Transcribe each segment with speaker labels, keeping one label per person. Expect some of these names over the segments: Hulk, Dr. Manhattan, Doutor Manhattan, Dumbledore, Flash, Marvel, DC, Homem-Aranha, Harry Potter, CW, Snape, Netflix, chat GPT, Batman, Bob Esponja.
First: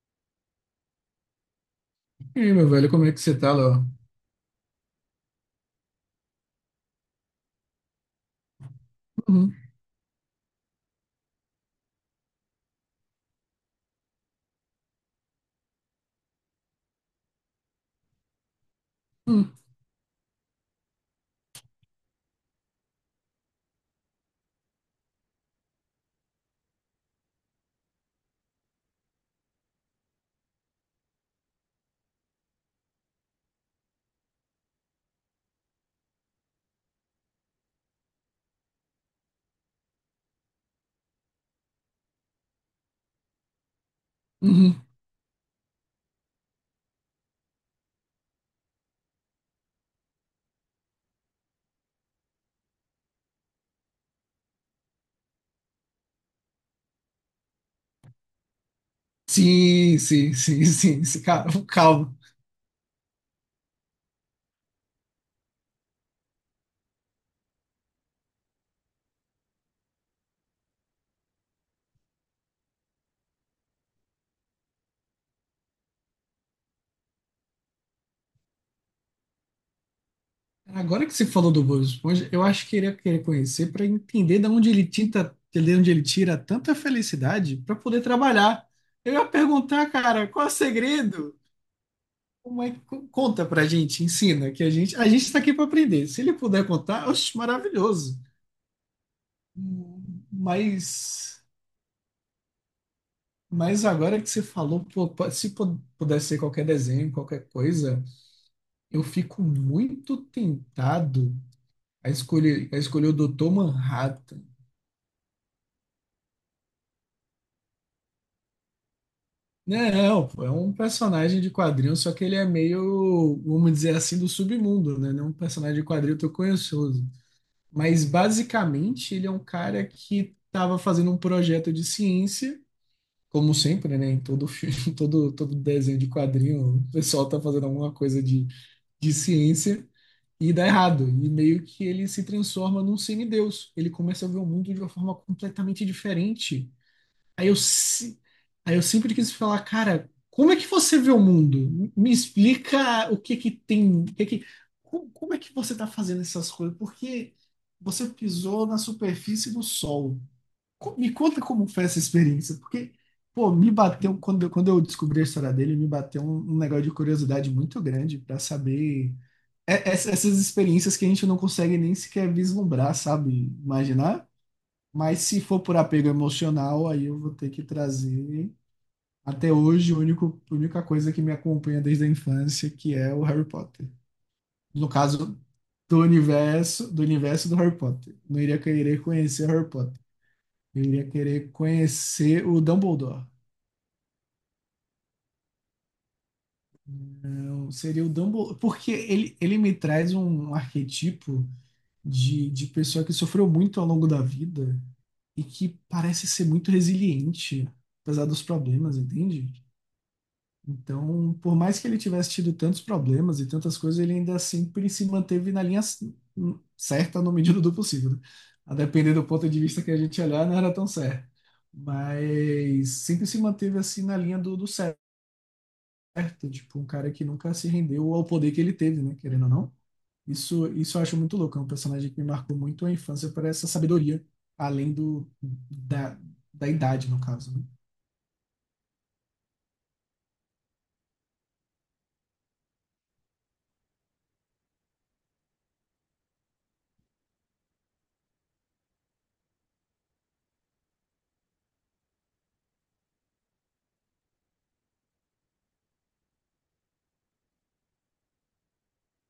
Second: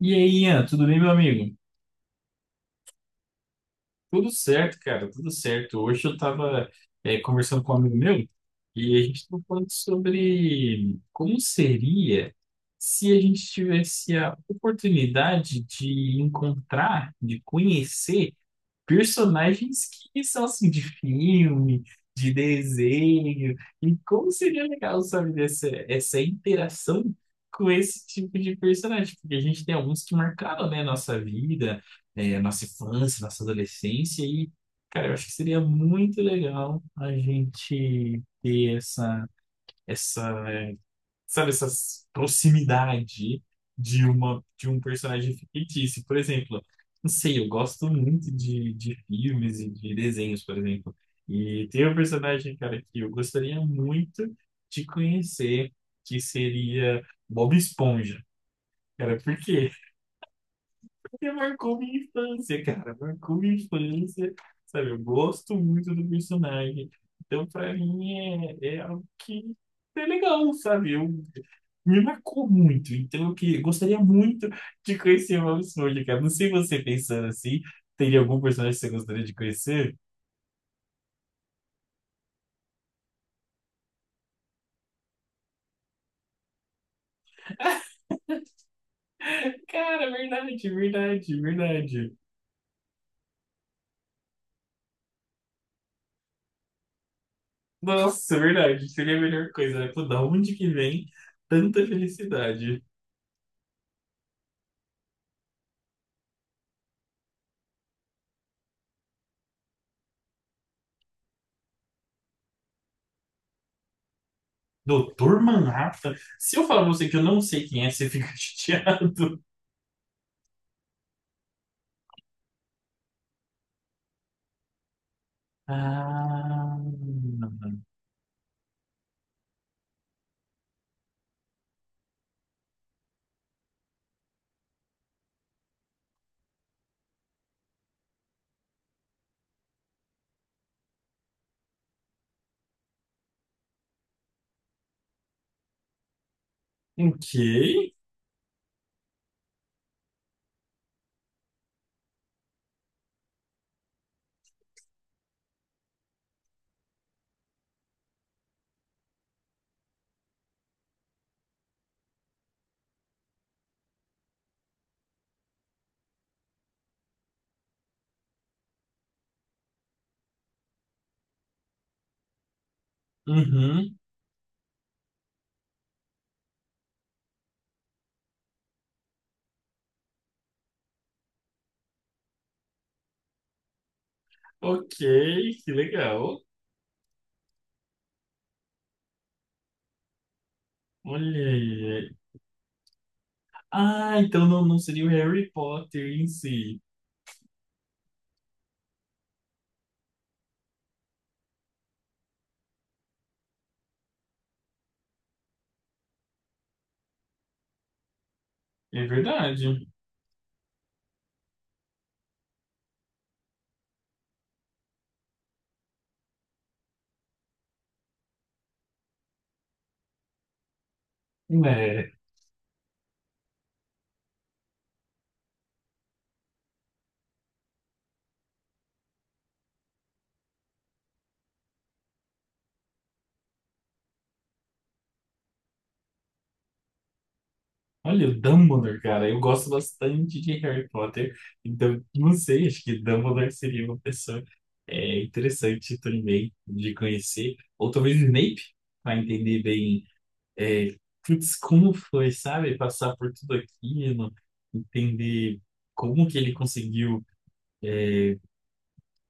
Speaker 1: E aí, Ian, tudo bem, meu amigo?
Speaker 2: E aí, meu velho, como é que você tá, Léo?
Speaker 1: Tudo certo, cara, tudo certo. Hoje eu tava, conversando com um amigo meu e a gente tava
Speaker 2: Uhum,
Speaker 1: falando sobre como seria se a gente tivesse a oportunidade de encontrar, de conhecer
Speaker 2: uhum,
Speaker 1: personagens que são assim de filme, de desenho, e como seria legal, sabe, dessa, essa interação com esse tipo de personagem, porque a gente tem alguns que marcaram, né, nossa vida, nossa infância, nossa adolescência, e, cara, eu acho que seria muito legal a gente ter essa, essa sabe, essa proximidade de uma de um
Speaker 2: uhum.
Speaker 1: personagem fictício. Por exemplo, não sei, eu gosto muito de filmes e de desenhos, por exemplo. E tem um personagem, cara, que eu gostaria muito de conhecer, que seria Bob Esponja. Cara, por quê?
Speaker 2: Sim, sim, sim, sim, sim.
Speaker 1: Você
Speaker 2: Cara,
Speaker 1: marcou minha
Speaker 2: calma.
Speaker 1: infância, cara. Marcou minha infância, sabe? Eu gosto muito do personagem. Então, pra mim, é, é algo que é legal, sabe? Eu, me marcou muito. Então, eu que, gostaria muito de conhecer o Bob Esponja, cara. Não sei você pensando assim, teria algum personagem que você gostaria de conhecer?
Speaker 2: Agora que você falou do Bob Esponja, eu acho que ele ia querer conhecer para entender de onde ele tinta, de onde ele tira tanta felicidade para poder trabalhar. Eu ia perguntar,
Speaker 1: Cara,
Speaker 2: cara, qual é o
Speaker 1: verdade,
Speaker 2: segredo?
Speaker 1: verdade, verdade.
Speaker 2: Como é que conta pra gente, ensina, que a gente tá aqui para aprender. Se ele puder contar, oxe, maravilhoso.
Speaker 1: Nossa, verdade. Seria a melhor coisa, né? Pô, da onde que vem
Speaker 2: Mas
Speaker 1: tanta felicidade?
Speaker 2: Mas agora que você falou, pô, po- se pu- pudesse ser qualquer desenho, qualquer coisa, eu fico muito tentado a escolher o Dr. Manhattan.
Speaker 1: Doutor Manhattan? Se eu falar pra você que eu não sei quem é, você fica chateado.
Speaker 2: Não, pô, é um personagem de quadrinho, só que ele é meio, vamos dizer assim, do submundo, né? Não é um personagem de quadrinho tão
Speaker 1: Ah,
Speaker 2: conhecioso. Mas basicamente ele é um cara que estava fazendo um projeto de ciência, como sempre, né? Em todo filme, todo desenho de quadrinho, o pessoal tá fazendo alguma coisa de ciência. E dá errado. E meio que ele se transforma num semideus. Ele começa a ver o mundo de uma forma completamente diferente.
Speaker 1: ok.
Speaker 2: Aí eu, se- aí eu sempre quis falar, cara, como é que você vê o mundo? Me explica o que que tem, o que que, como é que você está fazendo essas coisas? Porque você pisou na superfície do sol. Me conta como foi essa experiência, porque, pô, me bateu, quando eu descobri a história dele, me bateu um negócio de curiosidade muito grande para saber essas experiências que a gente não consegue nem sequer vislumbrar, sabe?
Speaker 1: Uhum.
Speaker 2: Imaginar. Mas se for por apego emocional, aí eu vou ter que trazer. Até hoje, a única coisa que me acompanha desde a infância, que é o Harry Potter. No
Speaker 1: Ok,
Speaker 2: caso,
Speaker 1: que legal.
Speaker 2: do universo do Harry Potter. Não iria querer conhecer Harry Potter. Eu iria
Speaker 1: Olha
Speaker 2: querer
Speaker 1: aí.
Speaker 2: conhecer o Dumbledore.
Speaker 1: Ah, então não, não seria o Harry Potter em si.
Speaker 2: Não, seria o Dumbledore. Porque ele me traz um arquetipo de pessoa que sofreu muito ao longo da vida e que parece ser muito resiliente, apesar dos problemas,
Speaker 1: É
Speaker 2: entende?
Speaker 1: verdade.
Speaker 2: Então, por mais que ele tivesse tido tantos problemas e tantas coisas, ele ainda sempre se manteve na linha certa na medida do possível. Né? A depender do ponto de vista que a gente olhar, não era tão certo.
Speaker 1: É.
Speaker 2: Mas sempre se manteve assim na linha do, do certo, tipo, um cara que nunca se rendeu ao poder que ele teve, né? Querendo ou não. Isso eu acho muito louco. É um personagem que me marcou muito a infância por essa sabedoria, além do, da, da idade, no caso, né?
Speaker 1: Olha, o Dumbledore, cara. Eu gosto bastante de Harry Potter. Então, não sei, acho que Dumbledore seria uma pessoa é, interessante também de conhecer. Ou talvez Snape, para entender bem. É, putz, como foi, sabe? Passar por tudo aquilo, entender como que ele conseguiu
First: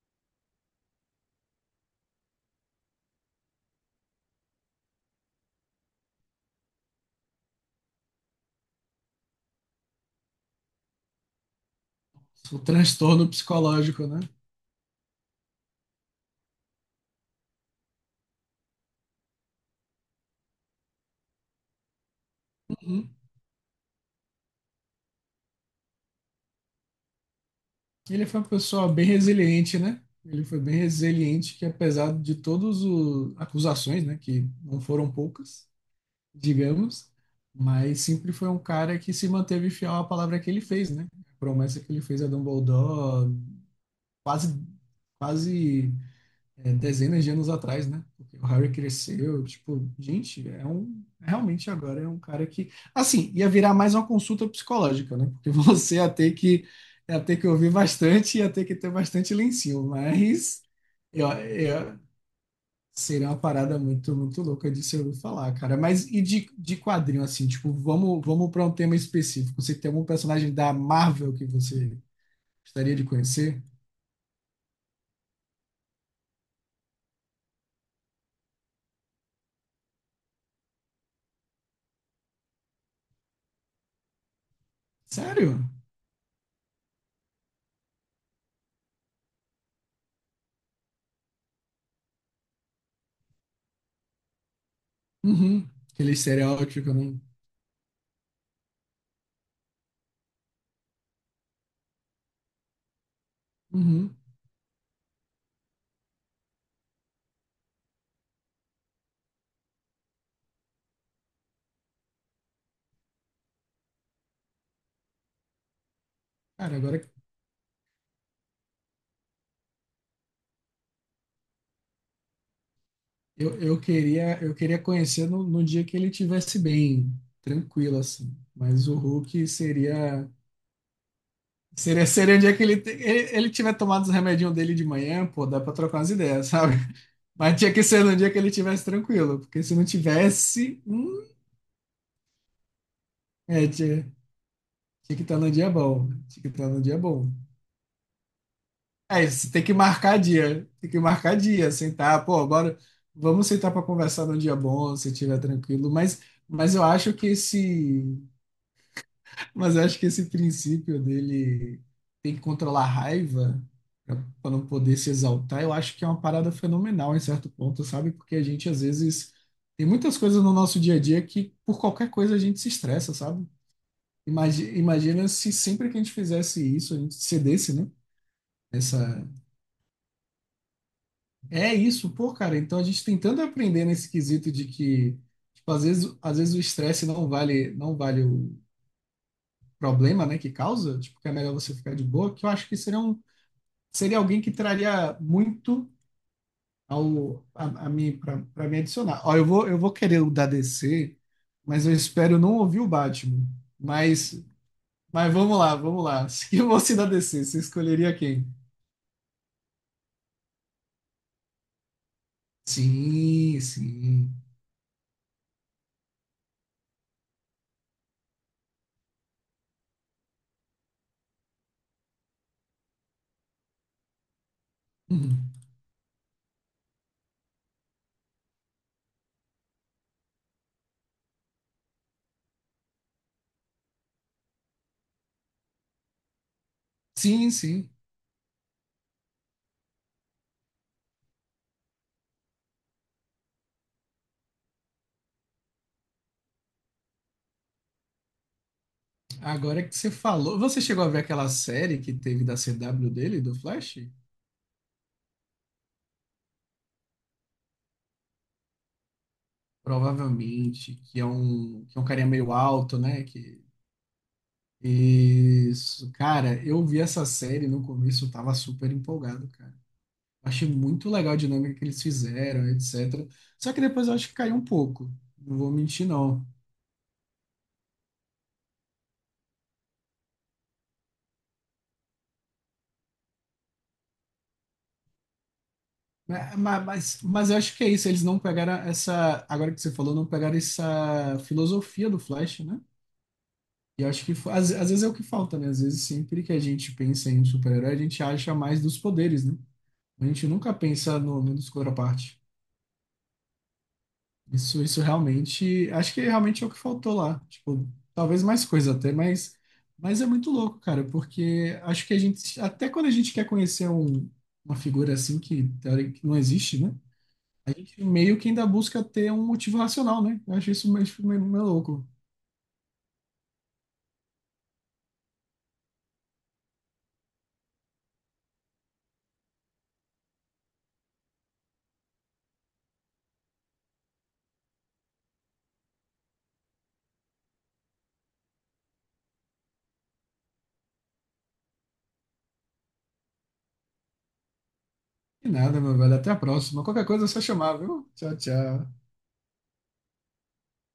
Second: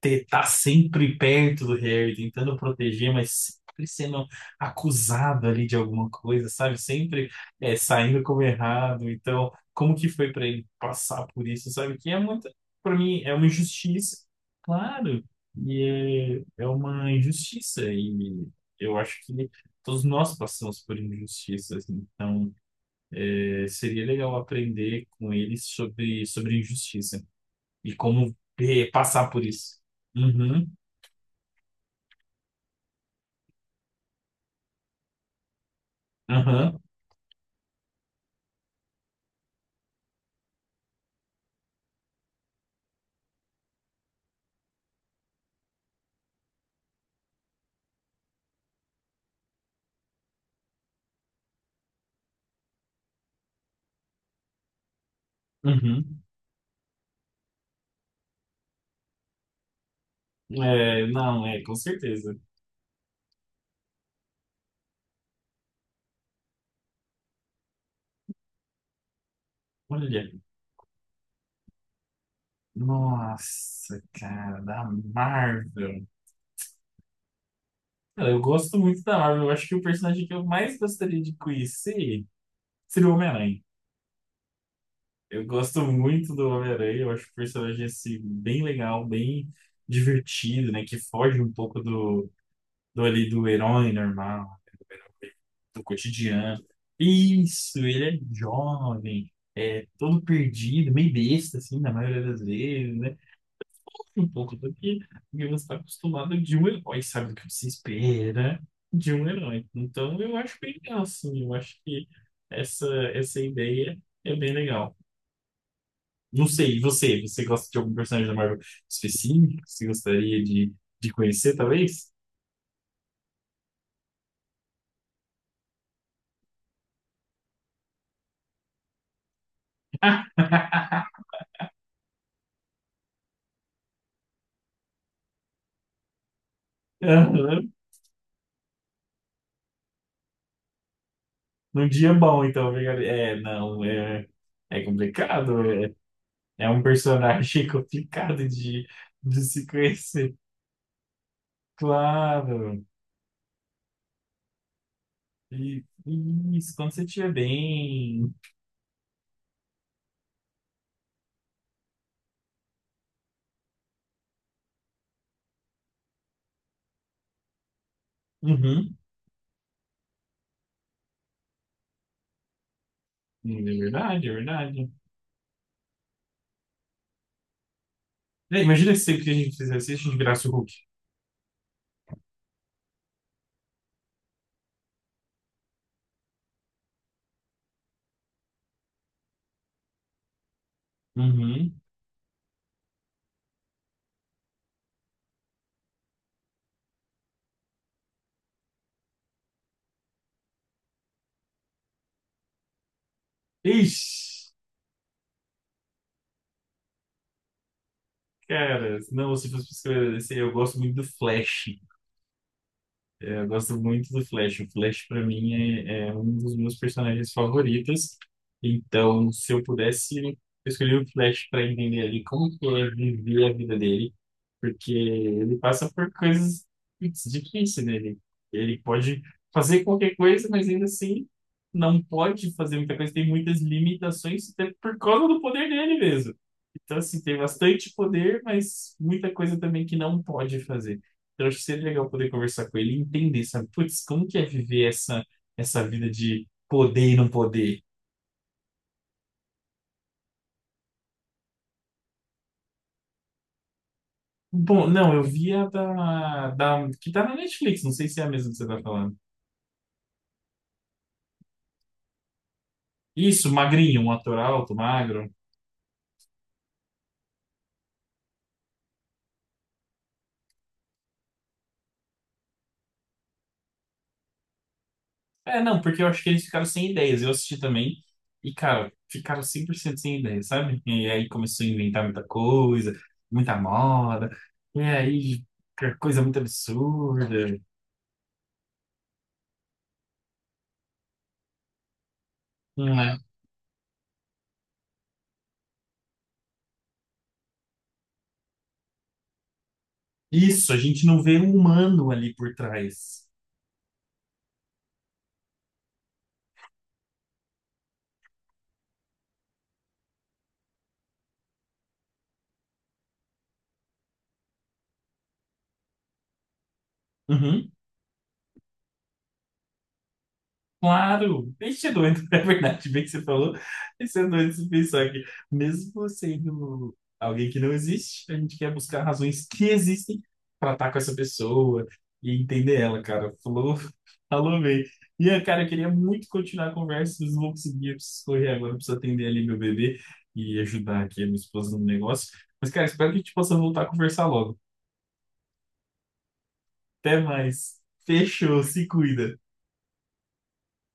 Speaker 1: ter, tá sempre perto do Harry, tentando proteger, mas sempre sendo acusado ali de alguma coisa, sabe? Sempre é, saindo como errado. Então, como que foi para ele passar por isso, sabe? Que é muito,
Speaker 2: O
Speaker 1: para mim,
Speaker 2: transtorno
Speaker 1: é uma
Speaker 2: psicológico,
Speaker 1: injustiça,
Speaker 2: né?
Speaker 1: claro, e é, é uma injustiça, e eu acho que todos nós passamos por injustiças, então.
Speaker 2: Uhum.
Speaker 1: Seria legal aprender com ele sobre, sobre injustiça e
Speaker 2: Ele
Speaker 1: como
Speaker 2: foi uma pessoa bem
Speaker 1: passar por
Speaker 2: resiliente,
Speaker 1: isso.
Speaker 2: né? Ele foi
Speaker 1: Uhum,
Speaker 2: bem resiliente, que apesar de todas as acusações, né, que não foram poucas,
Speaker 1: aham,
Speaker 2: digamos, mas sempre foi um cara que se manteve fiel à palavra que ele fez, né? A promessa que ele fez a Dumbledore, quase, quase dezenas de anos atrás, né? Porque o Harry cresceu, tipo, gente, é um realmente agora é um cara que, assim, ia virar mais uma consulta psicológica, né? Porque você
Speaker 1: uhum.
Speaker 2: ia ter que ouvir bastante, ia ter que ter bastante lencinho, mas
Speaker 1: É,
Speaker 2: eu,
Speaker 1: não, é, com
Speaker 2: eu,
Speaker 1: certeza.
Speaker 2: seria uma parada muito muito louca de se ouvir falar, cara. Mas e de quadrinho assim, tipo, vamos para um tema específico. Você tem algum
Speaker 1: Olha,
Speaker 2: personagem da Marvel que você gostaria de conhecer?
Speaker 1: nossa, cara, da Marvel. Cara, eu gosto muito da Marvel. Eu acho que o personagem que eu mais gostaria de conhecer seria o Homem-Aranha. Eu
Speaker 2: Sério?
Speaker 1: gosto muito do Homem-Aranha. Eu acho o personagem, assim, bem legal, bem divertido, né? Que foge um pouco do, do ali do herói normal.
Speaker 2: Uhum.
Speaker 1: Do
Speaker 2: Aquele
Speaker 1: cotidiano.
Speaker 2: estereótipo, né?
Speaker 1: Isso, ele é jovem, é todo perdido, meio besta, assim, na maioria das vezes, né?
Speaker 2: Uhum.
Speaker 1: Um pouco do que você está acostumado de um herói, sabe? Do que você espera de um herói. Então, eu acho bem legal, assim, eu acho que essa, essa ideia é bem legal. Não sei,
Speaker 2: Cara,
Speaker 1: e
Speaker 2: agora
Speaker 1: você? Você gosta de algum personagem da Marvel específico? Você gostaria de conhecer, talvez?
Speaker 2: eu queria conhecer no, no dia que ele tivesse bem, tranquilo assim. Mas o Hulk seria seria seria o dia que ele tiver tomado os remedinhos dele de manhã, pô, dá pra trocar umas ideias, sabe? Mas tinha que ser no dia que ele tivesse tranquilo, porque se não tivesse,
Speaker 1: Num dia bom, então, fica- é,
Speaker 2: é,
Speaker 1: não, é, é
Speaker 2: tinha que estar no dia
Speaker 1: complicado, é,
Speaker 2: bom, né? Tinha que
Speaker 1: é
Speaker 2: estar no
Speaker 1: um
Speaker 2: dia bom.
Speaker 1: personagem complicado
Speaker 2: É,
Speaker 1: de
Speaker 2: você tem
Speaker 1: se
Speaker 2: que marcar
Speaker 1: conhecer,
Speaker 2: dia, tem que marcar dia, sentar, pô, agora
Speaker 1: claro,
Speaker 2: vamos sentar para conversar num dia bom, se estiver tranquilo,
Speaker 1: e isso,
Speaker 2: mas eu
Speaker 1: quando você
Speaker 2: acho que
Speaker 1: estiver
Speaker 2: esse,
Speaker 1: bem,
Speaker 2: mas eu acho que esse princípio dele tem que controlar a raiva para não poder se exaltar, eu acho que é uma parada fenomenal em certo ponto, sabe? Porque a gente às
Speaker 1: uhum,
Speaker 2: vezes tem muitas coisas no nosso dia a dia que por qualquer coisa a gente se estressa, sabe?
Speaker 1: é verdade, é verdade,
Speaker 2: Imagina se sempre que a gente fizesse isso, a gente cedesse, né?
Speaker 1: é, imagina se sempre que a gente fizesse isso, a gente virasse o Hulk,
Speaker 2: É isso, pô, cara. Então a gente tem tanto a aprender nesse quesito de que, tipo, às vezes o estresse não vale, não vale o problema, né, que causa, tipo, que é melhor você
Speaker 1: uhum,
Speaker 2: ficar de boa, que eu acho que seria alguém que traria muito a mim para me adicionar. Ó, eu vou querer o da DC, mas eu espero não ouvir o Batman. Mas
Speaker 1: ixi,
Speaker 2: mas vamos lá. Se eu fosse da DC, você escolheria quem?
Speaker 1: cara, não, se fosse pra escrever, eu gosto muito do Flash, é, eu
Speaker 2: Sim,
Speaker 1: gosto muito do
Speaker 2: sim.
Speaker 1: Flash. O Flash, para mim, é, é um dos meus personagens favoritos. Então, se eu pudesse escolher o Flash para entender ali como que é viver a vida dele, porque
Speaker 2: Uhum.
Speaker 1: ele passa por coisas putz, difíceis, né? Ele pode fazer qualquer coisa, mas ainda assim não pode fazer muita coisa. Tem muitas limitações, até por causa do poder dele mesmo. Então, assim, tem
Speaker 2: Sim, sim.
Speaker 1: bastante poder, mas muita coisa também que não pode fazer. Eu acho que seria legal poder conversar com ele e entender, sabe? Putz, como que é viver essa, essa vida de poder e não poder?
Speaker 2: Agora que você falou, você chegou a ver aquela série que teve da CW dele, do Flash?
Speaker 1: Bom, não, eu vi a da, da... que tá na Netflix, não sei se é a mesma que você tá falando.
Speaker 2: Provavelmente, que que é um carinha meio alto, né?
Speaker 1: Isso,
Speaker 2: Que,
Speaker 1: magrinho, um ator alto, magro.
Speaker 2: isso, cara, eu vi essa série no começo, eu tava super empolgado, cara. Achei muito legal a dinâmica que eles fizeram, etc. Só que depois eu acho que caiu um pouco, não
Speaker 1: É,
Speaker 2: vou
Speaker 1: não, porque eu
Speaker 2: mentir,
Speaker 1: acho que eles
Speaker 2: não.
Speaker 1: ficaram sem ideias. Eu assisti também e, cara, ficaram 100% sem ideias, sabe? E aí começou a inventar muita coisa, muita moda. E aí, que coisa muito
Speaker 2: Mas, mas eu
Speaker 1: absurda.
Speaker 2: acho que é isso, eles não pegaram essa, agora que você falou, não pegaram essa filosofia do Flash, né?
Speaker 1: Não é?
Speaker 2: E acho que às vezes é o que falta, né? Às vezes sempre que a gente pensa em super-herói, a gente acha mais dos poderes, né? A gente
Speaker 1: Isso,
Speaker 2: nunca
Speaker 1: a gente
Speaker 2: pensa
Speaker 1: não vê
Speaker 2: no,
Speaker 1: um
Speaker 2: no dos
Speaker 1: humano ali
Speaker 2: contraparte.
Speaker 1: por trás.
Speaker 2: Isso realmente, acho que realmente é o que faltou lá. Tipo, talvez mais coisa até, mas é muito louco, cara, porque acho que a gente, até quando a gente quer uma figura assim que, que não existe, né?
Speaker 1: Uhum,
Speaker 2: A gente meio que ainda busca ter um motivo racional, né? Eu acho isso meio,
Speaker 1: claro,
Speaker 2: meio
Speaker 1: bem ser
Speaker 2: louco.
Speaker 1: doido, é verdade, bem que você falou, bem ser doido se pensar que, mesmo sendo alguém que não existe, a gente quer buscar razões que existem para estar com essa pessoa e entender ela, cara. Falou, falou bem. Ian, cara, eu queria muito continuar a conversa, mas não vou conseguir, eu preciso correr agora, eu preciso atender ali meu bebê e ajudar aqui a minha esposa no negócio. Mas, cara, espero que a gente possa voltar a conversar logo.
Speaker 2: E nada, meu velho. Até a próxima. Qualquer
Speaker 1: Até
Speaker 2: coisa é só chamar,
Speaker 1: mais.
Speaker 2: viu? Tchau,
Speaker 1: Fechou, se
Speaker 2: tchau.
Speaker 1: cuida.